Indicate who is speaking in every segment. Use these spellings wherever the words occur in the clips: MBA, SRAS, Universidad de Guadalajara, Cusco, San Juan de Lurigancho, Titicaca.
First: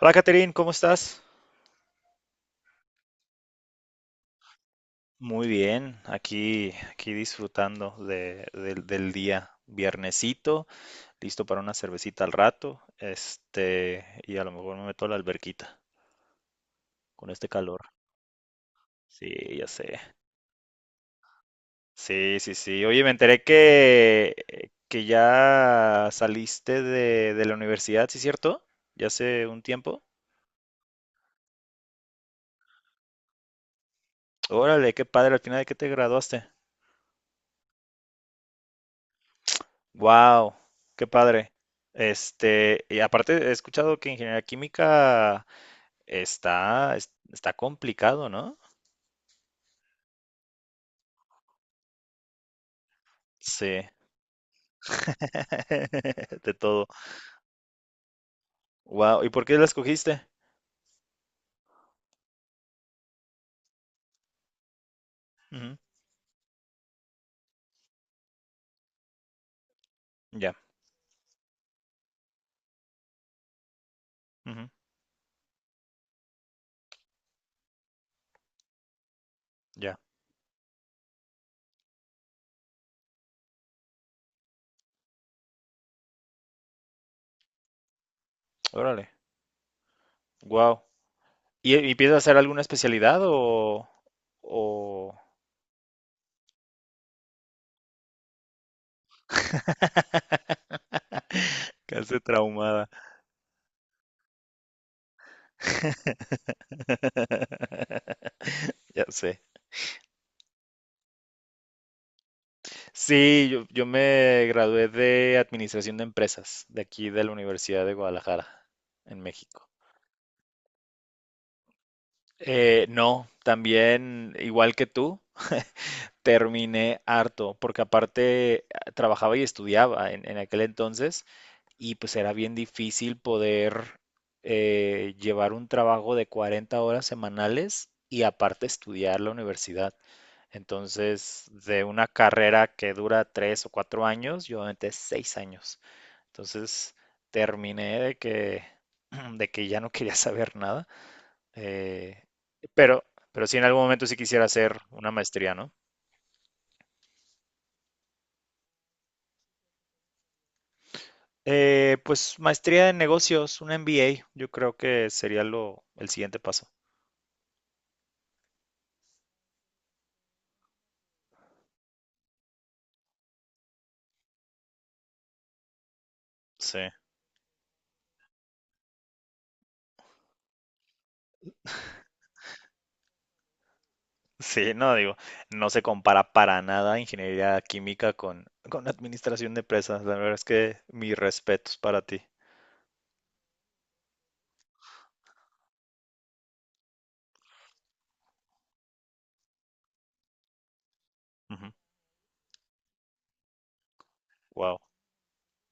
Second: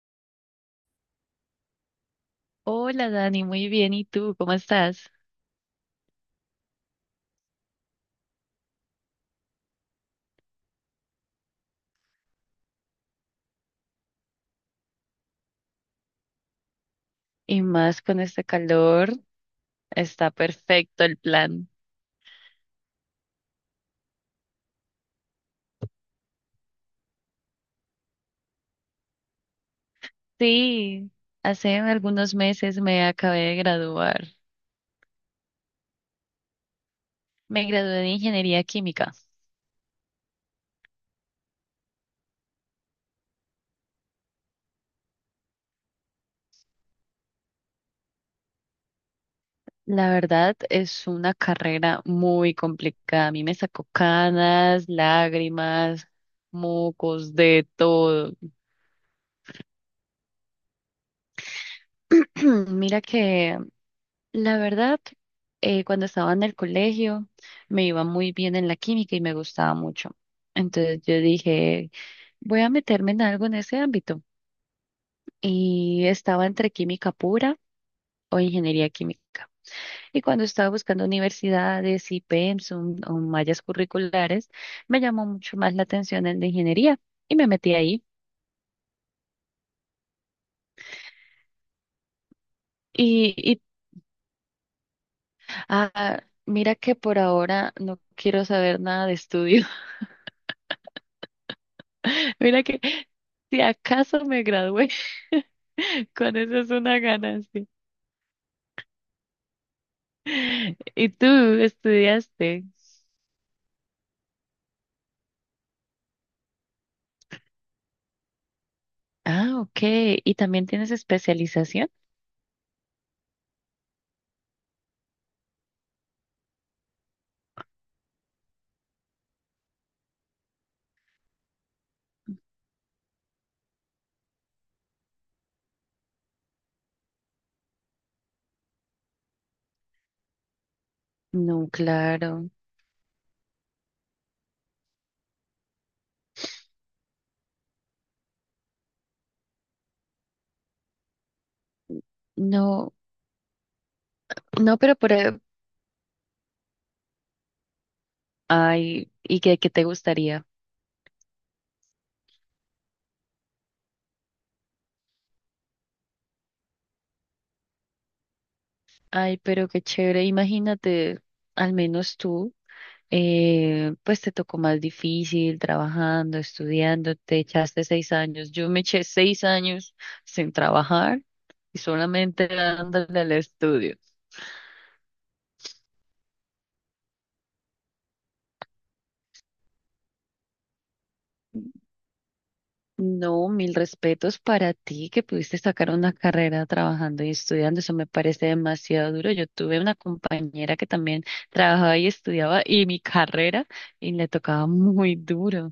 Speaker 1: Hola, Catherine, ¿cómo estás?
Speaker 2: Hola Dani, muy bien. ¿Y tú cómo estás?
Speaker 1: Muy bien, aquí disfrutando del día. Viernesito, listo para una cervecita al rato, y a lo mejor me meto a la alberquita con este
Speaker 2: Y
Speaker 1: calor.
Speaker 2: más con este calor,
Speaker 1: Sí, ya sé.
Speaker 2: está perfecto el plan.
Speaker 1: Sí, sí, sí. Oye, me enteré que ya saliste de la universidad, ¿sí es cierto? Ya hace un tiempo.
Speaker 2: Sí, hace algunos meses me acabé de graduar.
Speaker 1: Órale, qué padre, al final de qué te graduaste.
Speaker 2: Me gradué de ingeniería química.
Speaker 1: Wow, qué padre. Y aparte he escuchado que ingeniería química está complicado, ¿no?
Speaker 2: La verdad es una carrera muy complicada. A mí me
Speaker 1: Sí,
Speaker 2: sacó canas, lágrimas,
Speaker 1: de todo.
Speaker 2: mocos, de todo.
Speaker 1: Wow, ¿y por qué la escogiste?
Speaker 2: Mira que la verdad,
Speaker 1: Ujú,
Speaker 2: cuando estaba en el colegio me iba muy bien en la química y me gustaba mucho.
Speaker 1: ya,
Speaker 2: Entonces yo dije, voy a meterme en algo en ese ámbito.
Speaker 1: ujú,
Speaker 2: Y estaba entre química pura o ingeniería química.
Speaker 1: ya,
Speaker 2: Y cuando estaba buscando universidades y pensum o mallas curriculares, me llamó mucho más la atención el de ingeniería y me metí ahí.
Speaker 1: órale, wow. ¿Y piensas hacer alguna especialidad
Speaker 2: Y, y
Speaker 1: o…?
Speaker 2: mira que por ahora no quiero saber nada de estudios.
Speaker 1: Casi
Speaker 2: Mira que
Speaker 1: traumada.
Speaker 2: si acaso me gradué, con eso es una ganancia.
Speaker 1: Ya sé.
Speaker 2: ¿Y tú estudiaste?
Speaker 1: Sí, yo me gradué de Administración de Empresas, de aquí de la Universidad de Guadalajara, en
Speaker 2: Ah,
Speaker 1: México.
Speaker 2: ok. ¿Y también tienes especialización?
Speaker 1: No, también, igual que tú, terminé harto, porque aparte trabajaba y estudiaba en aquel entonces, y pues era bien difícil poder llevar un trabajo de 40 horas semanales y aparte estudiar la universidad. Entonces,
Speaker 2: No,
Speaker 1: de una
Speaker 2: claro.
Speaker 1: carrera que dura 3 o 4 años, yo aventé 6 años. Entonces terminé de que, de que ya no quería saber nada, eh,
Speaker 2: No,
Speaker 1: pero, pero sí en algún momento sí quisiera
Speaker 2: no,
Speaker 1: hacer
Speaker 2: pero
Speaker 1: una maestría, ¿no?
Speaker 2: ay, ¿y qué te gustaría?
Speaker 1: Pues maestría en negocios, un MBA, yo creo que sería lo, el siguiente paso.
Speaker 2: Ay, pero qué chévere. Imagínate, al menos tú, pues te tocó más difícil trabajando,
Speaker 1: Sí,
Speaker 2: estudiando, te echaste 6 años. Yo me eché 6 años sin trabajar y solamente dándole al estudio.
Speaker 1: sí, no digo, no se compara para nada ingeniería química con administración de empresas. La verdad es que mis respetos para ti.
Speaker 2: No, mil respetos para ti que pudiste sacar una carrera trabajando y estudiando. Eso me parece demasiado duro. Yo tuve una compañera que también
Speaker 1: Ujú,
Speaker 2: trabajaba y estudiaba y mi carrera y le tocaba
Speaker 1: wow.
Speaker 2: muy duro.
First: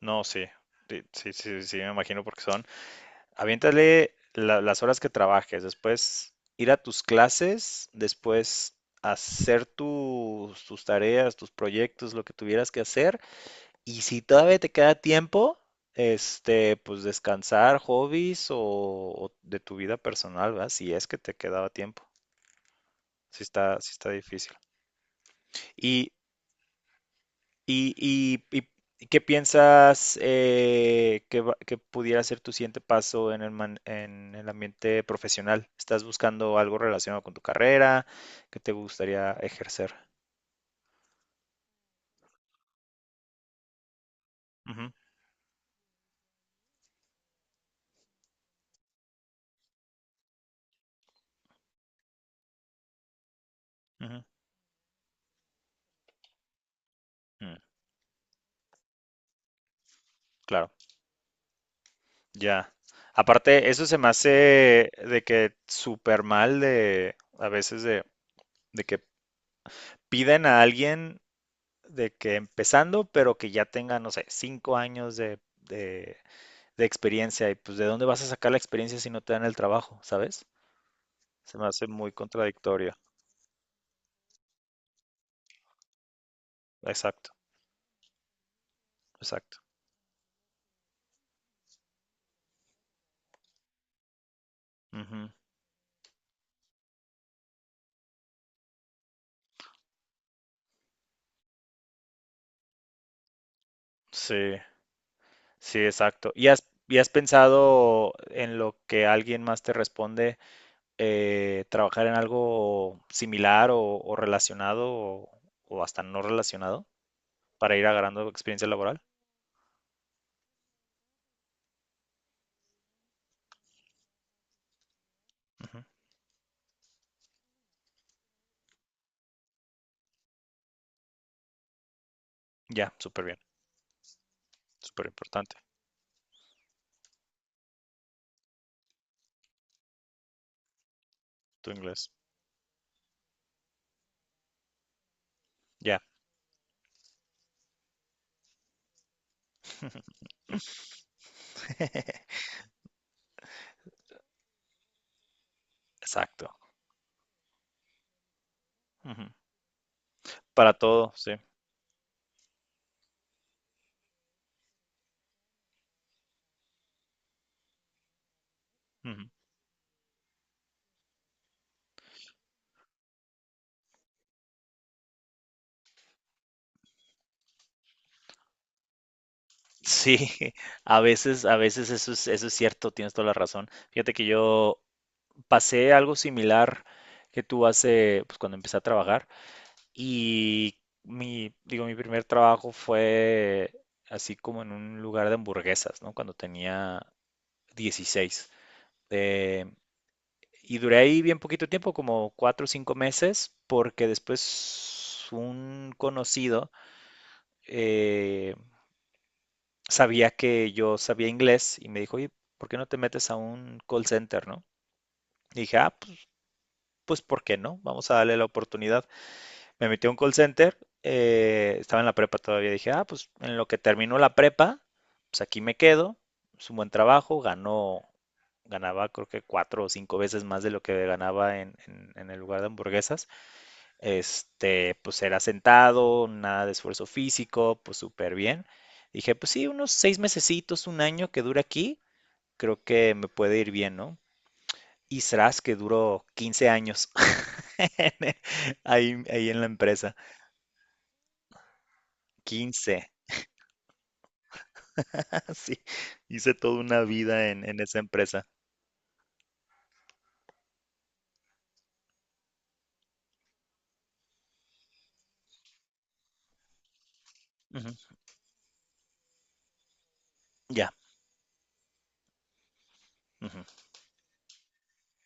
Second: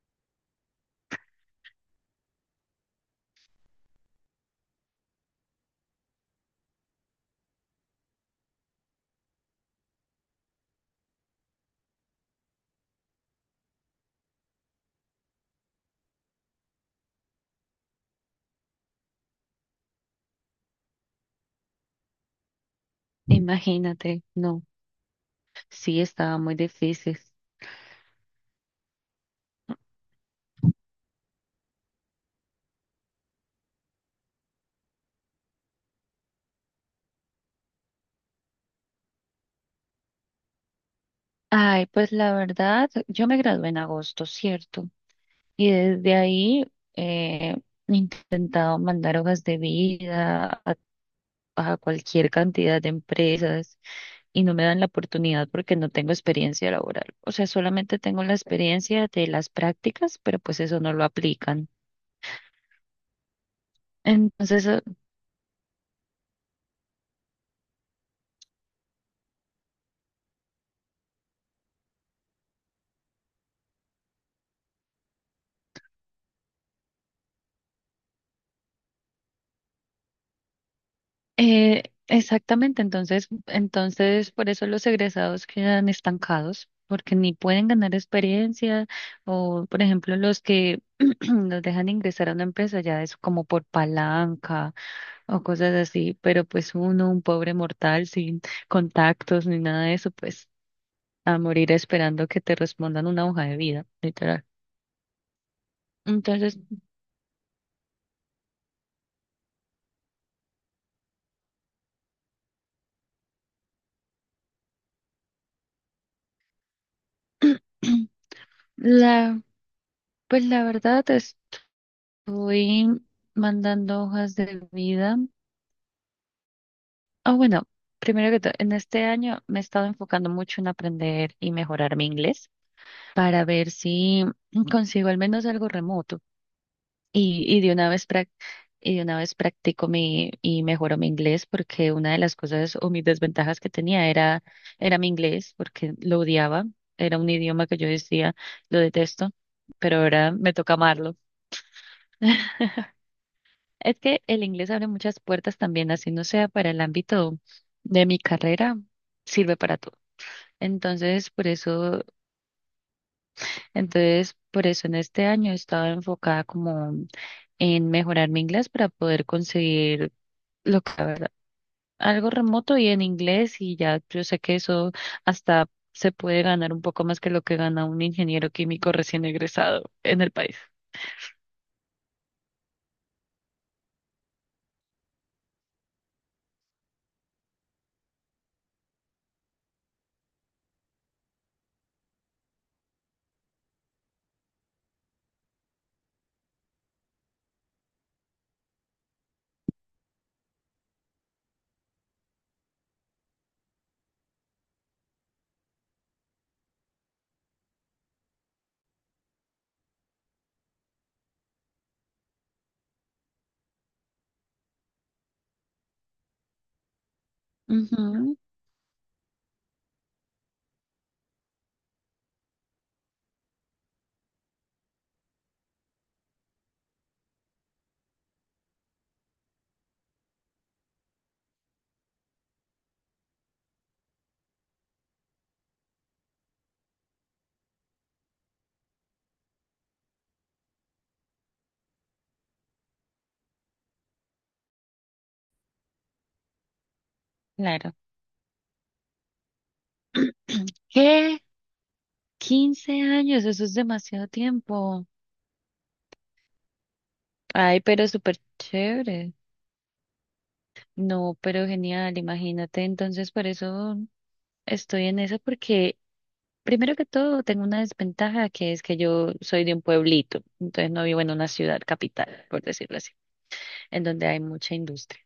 Speaker 1: No, sí, sí, sí, sí, sí, me imagino porque son. Aviéntale las horas que trabajes, después ir a tus clases, después hacer tus tareas, tus proyectos, lo que tuvieras que hacer. Y si todavía te queda tiempo, pues descansar, hobbies o de tu vida personal, ¿verdad? Si es que te quedaba tiempo. Si está, sí está
Speaker 2: Imagínate,
Speaker 1: difícil.
Speaker 2: no, sí,
Speaker 1: Y
Speaker 2: estaba muy difícil.
Speaker 1: ¿Y, y- y- y qué piensas que pudiera ser tu siguiente paso en el, en el ambiente profesional? ¿Estás buscando algo relacionado con tu carrera que te gustaría ejercer?
Speaker 2: Ay, pues la verdad, yo me gradué en agosto, ¿cierto?
Speaker 1: Ujú,
Speaker 2: Y desde ahí he intentado mandar hojas de vida a cualquier cantidad de empresas
Speaker 1: ujú.
Speaker 2: y no me dan la oportunidad porque no tengo experiencia laboral. O sea,
Speaker 1: Mm,
Speaker 2: solamente tengo la experiencia de las prácticas, pero pues
Speaker 1: claro,
Speaker 2: eso no lo aplican.
Speaker 1: ya. Aparte, eso se me
Speaker 2: Entonces, eh,
Speaker 1: hace de que súper mal de a veces de que piden a alguien de que empezando, pero que ya tenga, no sé, 5 años de experiencia y pues de dónde vas a sacar la experiencia si no te dan el trabajo, ¿sabes? Se me
Speaker 2: eh,
Speaker 1: hace muy
Speaker 2: exactamente,
Speaker 1: contradictorio.
Speaker 2: entonces, entonces por eso los egresados quedan estancados, porque
Speaker 1: Exacto,
Speaker 2: ni pueden ganar experiencia
Speaker 1: exacto.
Speaker 2: o, por ejemplo, los que los dejan ingresar a una empresa ya es como por palanca
Speaker 1: Ujú.
Speaker 2: o cosas así, pero pues uno, un pobre mortal sin contactos ni nada de eso, pues a morir esperando que te respondan una hoja de vida,
Speaker 1: Sí,
Speaker 2: literal.
Speaker 1: sí, exacto. ¿Y
Speaker 2: Entonces,
Speaker 1: has, y has pensado en lo que alguien más te responde, trabajar en algo similar o relacionado o hasta no relacionado para ir agarrando experiencia laboral?
Speaker 2: la, pues la verdad estoy mandando hojas de vida.
Speaker 1: Ujú.
Speaker 2: Ah, bueno, primero que todo, en este año me he estado enfocando mucho en aprender y mejorar mi inglés
Speaker 1: Ya, súper bien,
Speaker 2: para ver si
Speaker 1: súper
Speaker 2: consigo al menos
Speaker 1: importante
Speaker 2: algo remoto. Y de una vez practico mi y mejoro mi inglés,
Speaker 1: tu
Speaker 2: porque
Speaker 1: inglés.
Speaker 2: una de las cosas o mis desventajas que tenía era mi inglés, porque
Speaker 1: Ya,
Speaker 2: lo odiaba, era un idioma que yo decía lo detesto, pero ahora me toca amarlo. Es que el inglés abre muchas puertas también, así no sea
Speaker 1: exacto.
Speaker 2: para el ámbito de mi carrera,
Speaker 1: Ujú.
Speaker 2: sirve para todo.
Speaker 1: Para todo,
Speaker 2: Entonces,
Speaker 1: sí.
Speaker 2: por eso, entonces, por eso en este año he estado enfocada como en mejorar mi inglés para poder
Speaker 1: Ujú.
Speaker 2: conseguir lo que algo remoto y en inglés, y ya yo sé que eso hasta se puede ganar un poco más que lo que gana un ingeniero químico recién egresado
Speaker 1: Sí,
Speaker 2: en el país.
Speaker 1: a veces eso es cierto, tienes toda la razón. Fíjate que yo pasé algo similar que tú hace, pues cuando empecé a trabajar y mi, digo, mi primer trabajo fue así como en un lugar de hamburguesas, ¿no? Cuando tenía 16. Eh, y duré ahí bien poquito tiempo, como 4 o 5 meses, porque después un conocido, eh, sabía que yo sabía inglés y me dijo, oye, ¿por qué no te metes a un call center, no? Y dije, pues, ¿por qué no? Vamos a
Speaker 2: Ujú,
Speaker 1: darle la oportunidad. Me metí a un call center, estaba en la prepa todavía, dije, pues en lo que terminó la prepa, pues aquí me quedo, es un buen trabajo, ganaba creo que 4 o 5 veces más de lo que ganaba en, en el lugar de hamburguesas. Pues era sentado, nada de esfuerzo físico, pues súper bien. Dije, pues sí, unos 6 mesecitos, un año que dura aquí creo que me puede ir bien, ¿no? Y SRAS, que duró 15 años
Speaker 2: claro.
Speaker 1: ahí, ahí en la empresa.
Speaker 2: ¿Qué? quince
Speaker 1: 15,
Speaker 2: años, eso es demasiado tiempo.
Speaker 1: sí. Hice toda una vida en
Speaker 2: Ay,
Speaker 1: esa
Speaker 2: pero súper
Speaker 1: empresa.
Speaker 2: chévere. No, pero genial, imagínate. Entonces, por eso estoy en eso, porque primero que todo tengo una
Speaker 1: Ujú,
Speaker 2: desventaja que es que yo soy de un pueblito, entonces
Speaker 1: ya,
Speaker 2: no vivo en una ciudad capital, por decirlo así,
Speaker 1: ujú,
Speaker 2: en donde hay mucha industria.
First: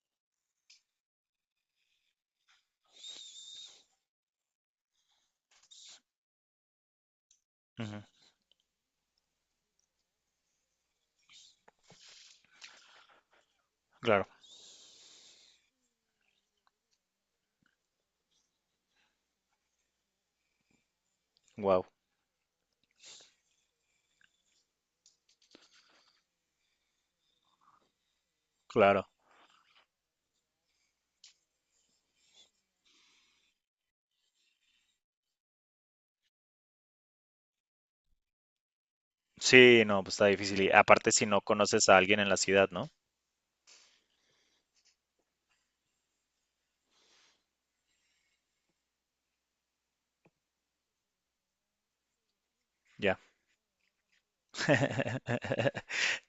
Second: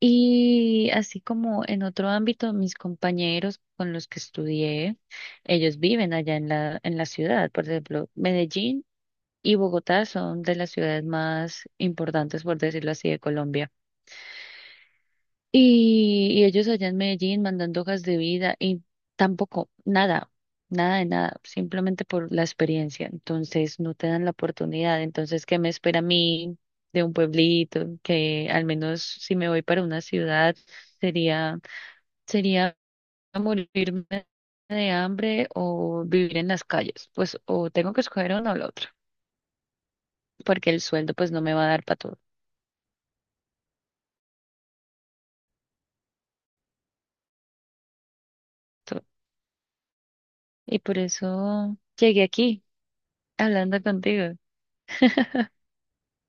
Speaker 2: Y así como en otro ámbito, mis compañeros con los que estudié, ellos viven allá en la ciudad. Por
Speaker 1: ujú,
Speaker 2: ejemplo, Medellín y Bogotá son de las ciudades más importantes, por decirlo así, de Colombia.
Speaker 1: claro.
Speaker 2: Y ellos allá en Medellín mandando hojas de vida y tampoco, nada, nada de nada,
Speaker 1: Wow.
Speaker 2: simplemente por la experiencia. Entonces, no te dan la oportunidad. Entonces, ¿qué me espera a mí de un pueblito? Que al menos
Speaker 1: Claro.
Speaker 2: si me voy para una ciudad, sería sería morirme de hambre o vivir en las calles. Pues o tengo que escoger uno o lo otro,
Speaker 1: Sí, no, pues está difícil. Y
Speaker 2: porque el
Speaker 1: aparte
Speaker 2: sueldo
Speaker 1: si
Speaker 2: pues
Speaker 1: no
Speaker 2: no me va a dar
Speaker 1: conoces a
Speaker 2: para todo,
Speaker 1: alguien en la ciudad, ¿no?
Speaker 2: todo. Y por eso llegué aquí
Speaker 1: Ya.
Speaker 2: hablando contigo.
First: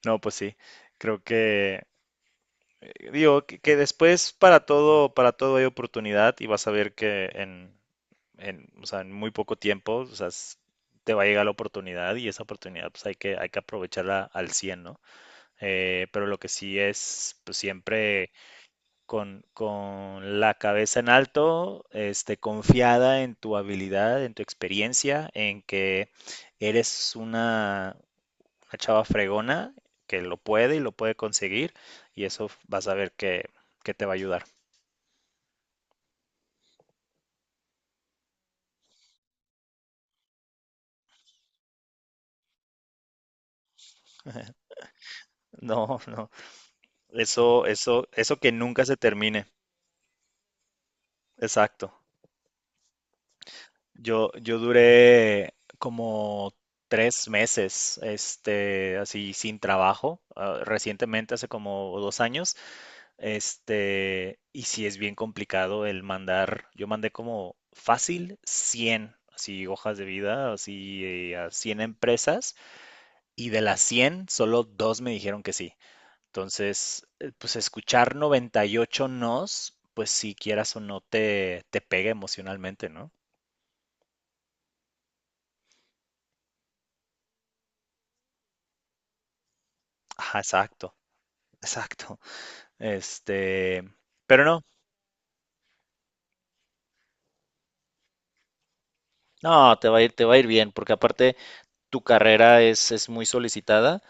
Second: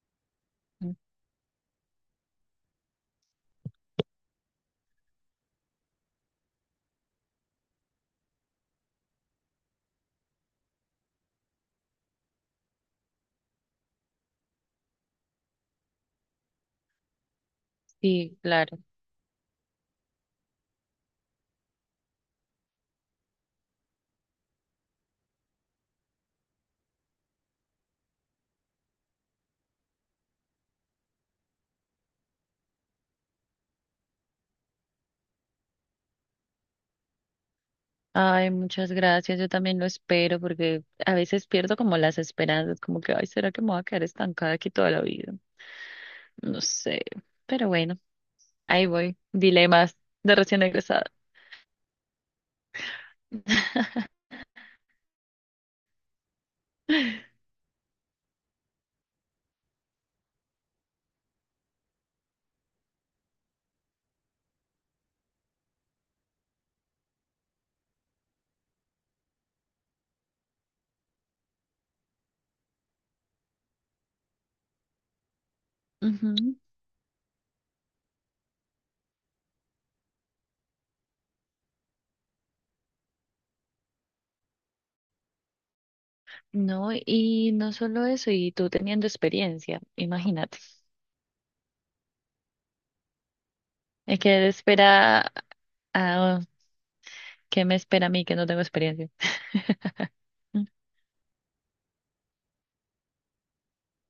Speaker 1: No, pues sí. Creo que digo que después para todo hay oportunidad y vas a ver que en, o sea, en muy poco tiempo, o sea, te va a llegar la oportunidad y esa oportunidad pues hay que aprovecharla al 100, ¿no? Pero lo que sí es, pues siempre
Speaker 2: Sí, claro.
Speaker 1: con la cabeza en alto, confiada en tu habilidad, en tu experiencia, en que eres una chava fregona que lo puede y lo puede conseguir y eso vas a ver que te va a ayudar.
Speaker 2: Ay, muchas gracias. Yo también lo espero, porque a veces pierdo como las esperanzas, como que, ay, ¿será que me voy a quedar estancada aquí toda la vida?
Speaker 1: No, no,
Speaker 2: No sé.
Speaker 1: eso,
Speaker 2: Pero bueno,
Speaker 1: eso, eso que nunca
Speaker 2: ahí
Speaker 1: se
Speaker 2: voy.
Speaker 1: termine.
Speaker 2: Dilemas de recién egresada.
Speaker 1: Exacto. Yo duré como 3 meses, así sin trabajo, recientemente, hace como 2 años, y sí es bien complicado el mandar, yo mandé como fácil 100 así hojas de vida, así a 100 empresas, y de las 100 solo dos me dijeron que sí.
Speaker 2: Ujú.
Speaker 1: Entonces, pues escuchar 98 nos, pues si quieras o no te, pega emocionalmente, ¿no?
Speaker 2: No, y no solo eso, y tú teniendo experiencia,
Speaker 1: Ajá,
Speaker 2: imagínate.
Speaker 1: exacto. Exacto. Este,
Speaker 2: Es
Speaker 1: pero
Speaker 2: que
Speaker 1: no,
Speaker 2: espera, ah, ¿qué me espera a mí que no tengo experiencia?
Speaker 1: no, te va a ir, te va a ir bien, porque aparte tu carrera es, muy solicitada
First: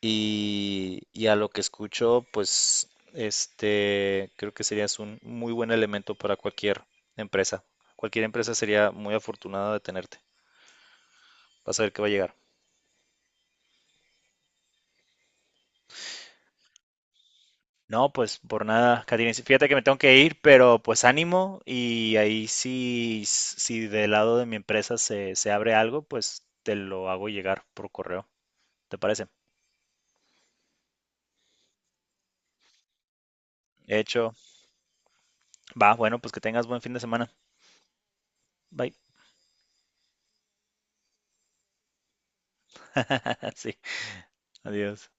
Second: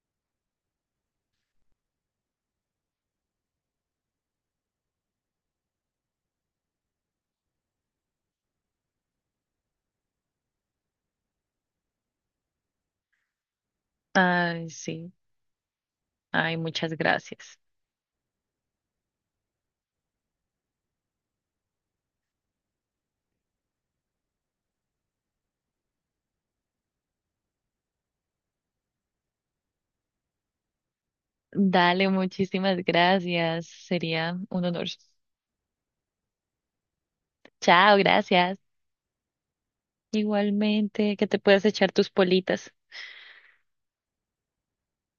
Speaker 1: y a lo que escucho, pues, creo que serías un muy buen elemento para cualquier empresa. Cualquier empresa sería muy afortunada de tenerte. Vas a ver que va a llegar.
Speaker 2: Ay, sí. Ay, muchas gracias.
Speaker 1: No, pues por nada, Katina. Fíjate que me tengo que ir, pero pues ánimo y ahí sí, si del lado de mi empresa se abre algo, pues te lo hago llegar por correo. ¿Te parece?
Speaker 2: Dale, muchísimas gracias.
Speaker 1: Hecho,
Speaker 2: Sería un honor.
Speaker 1: va, bueno, pues que tengas buen fin de semana.
Speaker 2: Chao, gracias.
Speaker 1: Bye.
Speaker 2: Igualmente, que te puedas echar tus politas.
Speaker 1: sí, adiós.